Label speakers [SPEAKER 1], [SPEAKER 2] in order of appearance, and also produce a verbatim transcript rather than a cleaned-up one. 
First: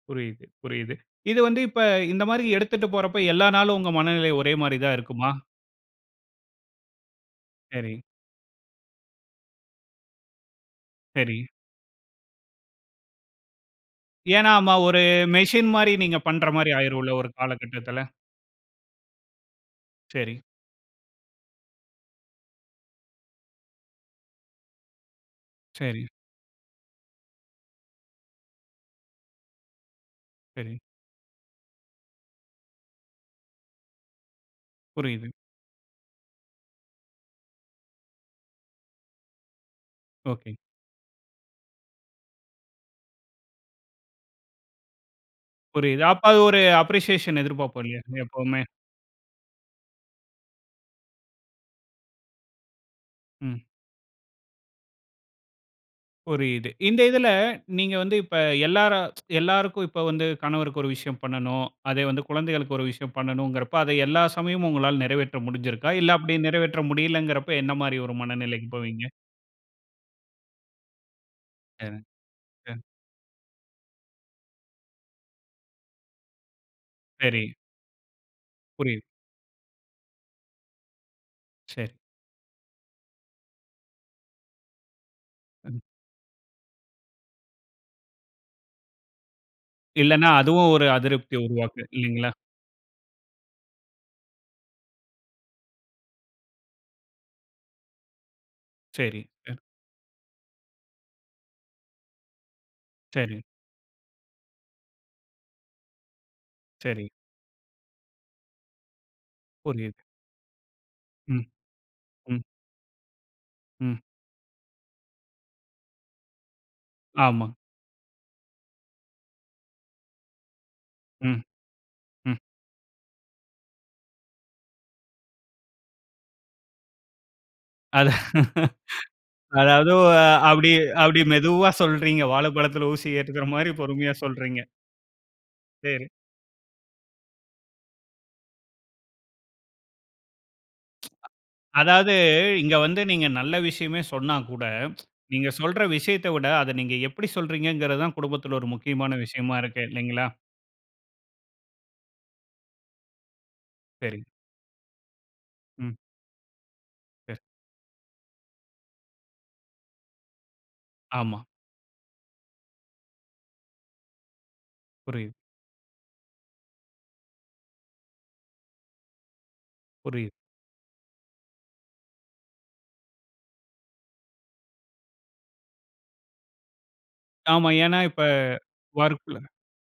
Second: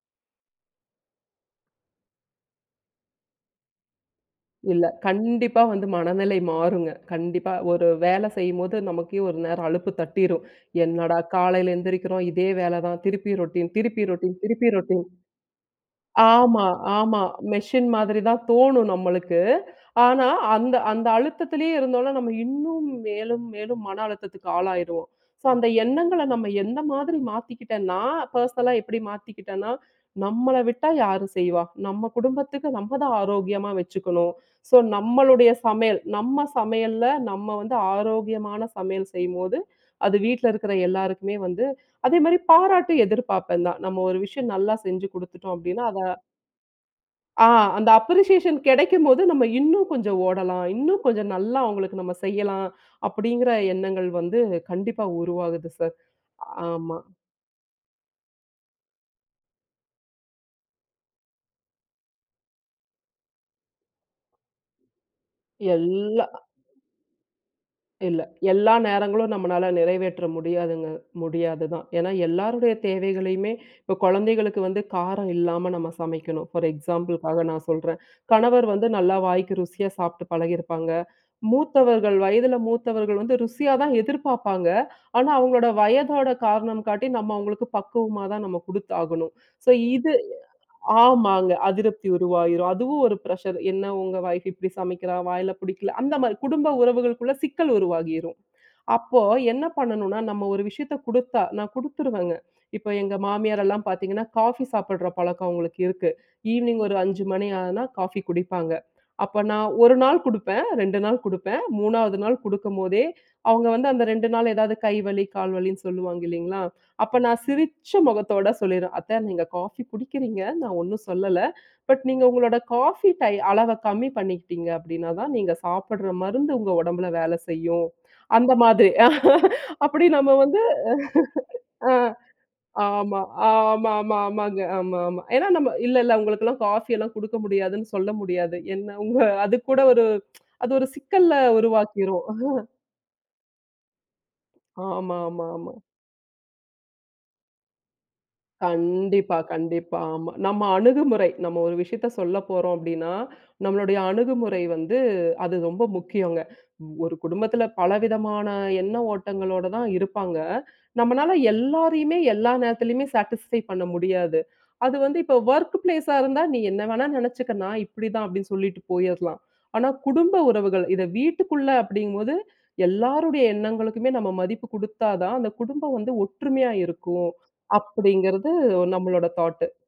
[SPEAKER 1] புரியுது புரியுது. இது வந்து இப்ப இந்த மாரி எடுத்துட்டு போறப்போ, எல்லா நாளும் உங்க மனநிலை ஒரே மாரி
[SPEAKER 2] இல்ல.
[SPEAKER 1] தான் இருக்குமா?
[SPEAKER 2] கண்டிப்பா வந்து மனநிலை மாறுங்க. கண்டிப்பா, ஒரு
[SPEAKER 1] சரி.
[SPEAKER 2] வேல செய்யும்போது நமக்கே ஒரு நேரம் அலுப்பு தட்டிரும். "என்னடா!
[SPEAKER 1] சரி.
[SPEAKER 2] காலைல எழுந்திரிக்கிறோம். இதே வேலை தான். திருப்பி ரொட்டீன் திருப்பி ரொட்டீன்
[SPEAKER 1] ஏன்னா,
[SPEAKER 2] திருப்பி
[SPEAKER 1] ம ஒரு
[SPEAKER 2] ரொட்டீன்"
[SPEAKER 1] மெசின் மாரி, நீங்க பண்ற
[SPEAKER 2] ஆமா,
[SPEAKER 1] மாரி ஆகிரும்ல,
[SPEAKER 2] ஆமா.
[SPEAKER 1] ஒரு
[SPEAKER 2] மெஷின்
[SPEAKER 1] காலகட்டத்தில.
[SPEAKER 2] மாதிரி தான் தோணும் நம்மளுக்கு. ஆனா,
[SPEAKER 1] சரி.
[SPEAKER 2] அந்த அந்த அழுத்தத்திலேயே இருந்தோம்னா, நம்ம இன்னும் மேலும் மேலும் மன அழுத்தத்துக்கு ஆளாகிருவோம். ஸோ, அந்த
[SPEAKER 1] சரி.
[SPEAKER 2] எண்ணங்கள, நம்ம எந்த மாதிரி மாத்திக்கிட்டேன்னா, பெர்சனலா எப்பிடி மாத்திக்கிட்டேன்னா, "நம்மள
[SPEAKER 1] சரி.
[SPEAKER 2] விட்டா யாரும் செய்வா? நம்ம குடும்பத்துக்கு? நம்ம தான் ஆரோக்கியமா வச்சுக்கணும்." ஸோ
[SPEAKER 1] புரியுது.
[SPEAKER 2] நம்மளுடைய சமையல் நம்ம சமையல நம்ம வந்து ஆரோக்கியமான சமையல் செய்யும்போது அது வீட்டில்
[SPEAKER 1] ஓகே.
[SPEAKER 2] இருக்கிற எல்லாருக்குமே வந்து அதே மாரி பாராட்டு எதிர்ப்பார்ப்பேன் தான். நம்ம ஒரு விஷயம் நல்லா செஞ்சு குடுத்துட்டோம். அப்படீன்னா அத
[SPEAKER 1] புரியுது. அப்ப அது ஒரு அப்ரிசியேஷன்
[SPEAKER 2] ஆ.
[SPEAKER 1] எதிர்பார்ப்போம்
[SPEAKER 2] அந்த
[SPEAKER 1] இல்லையா,
[SPEAKER 2] அப்ரிஷியேஷன்
[SPEAKER 1] எப்பவுமே.
[SPEAKER 2] கிடைக்கும்போது, நம்ம இன்னும் கொஞ்சம் ஓடலாம். இன்னும் கொஞ்சம் நல்லா அவங்களுக்கு நம்ம செய்யலாம். அப்படிங்கிற
[SPEAKER 1] ம்.
[SPEAKER 2] எண்ணங்கள் வந்து கண்டிப்பா உருவாகுது சார்.
[SPEAKER 1] புரியுது.
[SPEAKER 2] ஆமா.
[SPEAKER 1] இந்த இதில, நீங்க வந்து இப்ப எல்லாரும் எல்லாருக்கும், இப்ப வந்து கணவருக்கு ஒரு விஷயம் பண்ணனும். அதே வந்து குழந்தைகளுக்கு ஒரு விஷயம் பண்ணனும்ங்கிறப்ப, அதை எல்லா சமயமும் உங்களால நிறைவேற்ற முடிந்திருதா? இல்ல,
[SPEAKER 2] எல்லா
[SPEAKER 1] அப்படி நிறைவேற்ற முடியவில்லைங்கிறப்போ என்ன மாரி ஒரு
[SPEAKER 2] இல்ல.
[SPEAKER 1] மனநிலைக்கு
[SPEAKER 2] எல்லா
[SPEAKER 1] போவீங்க?
[SPEAKER 2] நேரங்களும் நம்மளால நிறைவேற்ற முடியாதுங்க. முடியாதுதான்.
[SPEAKER 1] சரி.
[SPEAKER 2] ஏன்னா, எல்லாருடைய
[SPEAKER 1] அ.
[SPEAKER 2] தேவைகளையுமே இப்போ குழந்தைகளுக்கு வந்து காரம் இல்லாம நம்ம சமைக்கணும். ஃபார் எக்ஸாம்பிள்காக
[SPEAKER 1] சரி.
[SPEAKER 2] நான் சொல்றேன். கணவர் வந்து
[SPEAKER 1] புரியுது.
[SPEAKER 2] நல்லா வாய்க்கு ருசியா சாப்புட்டு பழகியிருப்பாங்க.
[SPEAKER 1] சரி.
[SPEAKER 2] மூத்தவர்கள். வயதில மூத்தவர்கள் வந்து ருசியா தான் எதிர்பார்ப்பாங்க. ஆனா, அவங்களோட
[SPEAKER 1] ம்.
[SPEAKER 2] வயதோட காரணம் காட்டி, நம்ம அவங்களுக்கு பக்குவமா தான் நம்ம குடுத்தாகணும். ஸோ இது
[SPEAKER 1] இல்லைன்னா அதுவும் ஒரு அதிருப்திய
[SPEAKER 2] ஆமாங்க.
[SPEAKER 1] உருவாக்கும்,
[SPEAKER 2] அதிருப்தி
[SPEAKER 1] இல்லைங்களா?
[SPEAKER 2] உருவாயிரும் அதுவும் ஒரு பிரஷர் "என்ன உங்க ஒய்ஃப் இப்படி சமைக்கிறா? வாயில புடிக்கல." அந்த மாரி, குடும்ப உறவுகளுக்குள்ள சிக்கல் உருவாகிரும். அப்போ,
[SPEAKER 1] சரி. அ.
[SPEAKER 2] என்ன பண்ணனும்னா, நம்ம ஒரு விஷயத்தை குடுத்தா நான் குடுத்துருவேங்க. இப்போ எங்க
[SPEAKER 1] சரி.
[SPEAKER 2] மாமியார் எல்லாம் பார்த்தீங்கன்னா, காஃபி சாப்பிடுற பழக்கம் அவங்களுக்கு இருக்கு. ஈவ்னிங் ஒரு
[SPEAKER 1] சரி.
[SPEAKER 2] அஞ்சு மணி ஆனா காஃபி குடிப்பாங்க. அப்ப நான் ஒரு
[SPEAKER 1] புரியுது.
[SPEAKER 2] நாள் குடுப்பேன். ரெண்டு நாள்
[SPEAKER 1] ம்.
[SPEAKER 2] குடுப்பேன். மூணாவது நாள்
[SPEAKER 1] ம்.
[SPEAKER 2] குடுக்கும்போதே, அவங்க வந்து
[SPEAKER 1] ம்.
[SPEAKER 2] அந்த ரெண்டு நாளு ஏதாவது கை வலி கால் வலின்னு சொல்லுவாங்க. இல்லைங்களா. அப்ப நான்
[SPEAKER 1] ஆமா.
[SPEAKER 2] சிரிச்ச முகத்தோட சொல்லிருவேன், "அத்த நீங்க காஃபி குடிக்கிறீங்க. நான் ஒண்ணும்
[SPEAKER 1] ம்.
[SPEAKER 2] சொல்லல. பட் நீங்க
[SPEAKER 1] ம்.
[SPEAKER 2] உங்களோட காஃபி டை அளவ கம்மி பண்ணிக்கிட்டீங்க அப்படின்னாதான் நீங்க சாப்பிடுற மருந்து உங்க உடம்பில வேலை செய்யும்,"
[SPEAKER 1] அது.
[SPEAKER 2] அந்த மாதிரி.
[SPEAKER 1] அதாவது,
[SPEAKER 2] அப்படி
[SPEAKER 1] ஆ
[SPEAKER 2] நம்ம வந்து
[SPEAKER 1] அப்டியே அப்டி மெதுவா சொல்றீங்க.
[SPEAKER 2] ஆ
[SPEAKER 1] வாழைப்பழத்தில ஊசி
[SPEAKER 2] ஆமா,
[SPEAKER 1] ஏற்றுக்கிற மாரி பொறுமையா
[SPEAKER 2] ஆமாமா, ஆமாங்க
[SPEAKER 1] சொல்றீங்க.
[SPEAKER 2] ஆமா, ஆமா. ஏன்னா, நம்ம
[SPEAKER 1] சரி.
[SPEAKER 2] இல்லல்ல, உங்களுக்கெல்லாம் காஃபி எல்லாம் குடுக்க முடியாதுன்னு சொல்ல முடியாது. என்ன அவுங்க அதுக்கு கூட ஒரு அது ஒரு சிக்கல்ல
[SPEAKER 1] அதாவது,
[SPEAKER 2] உருவாக்கிரும்.
[SPEAKER 1] இங்க வந்து நீங்க நல்ல விஷயமே சொன்னா கூட,
[SPEAKER 2] ஆமா, ஆமா,
[SPEAKER 1] நீங்க
[SPEAKER 2] ஆமா.
[SPEAKER 1] சொல்ற விஷயத்த விட, அத நீங்க எப்பிடி சொல்றீங்கங்கிறது தான் குடும்பத்தில ஒரு முக்கியமான
[SPEAKER 2] கண்டிப்பா,
[SPEAKER 1] விஷயமா இருக்கு.
[SPEAKER 2] கண்டிப்பா
[SPEAKER 1] இல்லைங்களா?
[SPEAKER 2] ஆமா. நம்ம அணுகுமுறை. நம்ம ஒரு விஷயத்த சொல்லப் போறோம் அப்படின்னா, நம்மளுடைய
[SPEAKER 1] சரி.
[SPEAKER 2] அணுகுமுறை வந்து அது ரொம்ப
[SPEAKER 1] ம்.
[SPEAKER 2] முக்கியங்க. ஒரு
[SPEAKER 1] சரி.
[SPEAKER 2] குடும்பத்தில பல விதமான எண்ண ஓட்டங்களோட தான் இருப்பாங்க. நம்மளால
[SPEAKER 1] ஆமா.
[SPEAKER 2] எல்லாரையுமே, எல்லா நேரத்திலயுமே சாட்டிஸ்ஃபை பண்ண முடியாது. அது வந்து
[SPEAKER 1] புரியுது.
[SPEAKER 2] இப்போ வொர்க் பிளேஸ்ஆ இருந்தா, "நீ என்ன வேணாலும் நினைச்சுக்க. நான் இப்படி தான்" அப்படின்னு சொல்லிட்டு போயிடலாம். ஆனா,
[SPEAKER 1] புரியுது.
[SPEAKER 2] குடும்ப உறவுகள், இத வீட்டுக்குள்ள அப்படிங்கும் போது எல்லாருடைய எண்ணங்களுக்குமே நம்ம மதிப்பு குடுத்தா தான், அந்த குடும்பம் வந்து ஒற்றுமையா இருக்கும்.
[SPEAKER 1] ஆமா. ஏன்னா இப்ப
[SPEAKER 2] அப்படிங்கிறது நம்மளோட
[SPEAKER 1] வொர்க்ல
[SPEAKER 2] தாட்டு.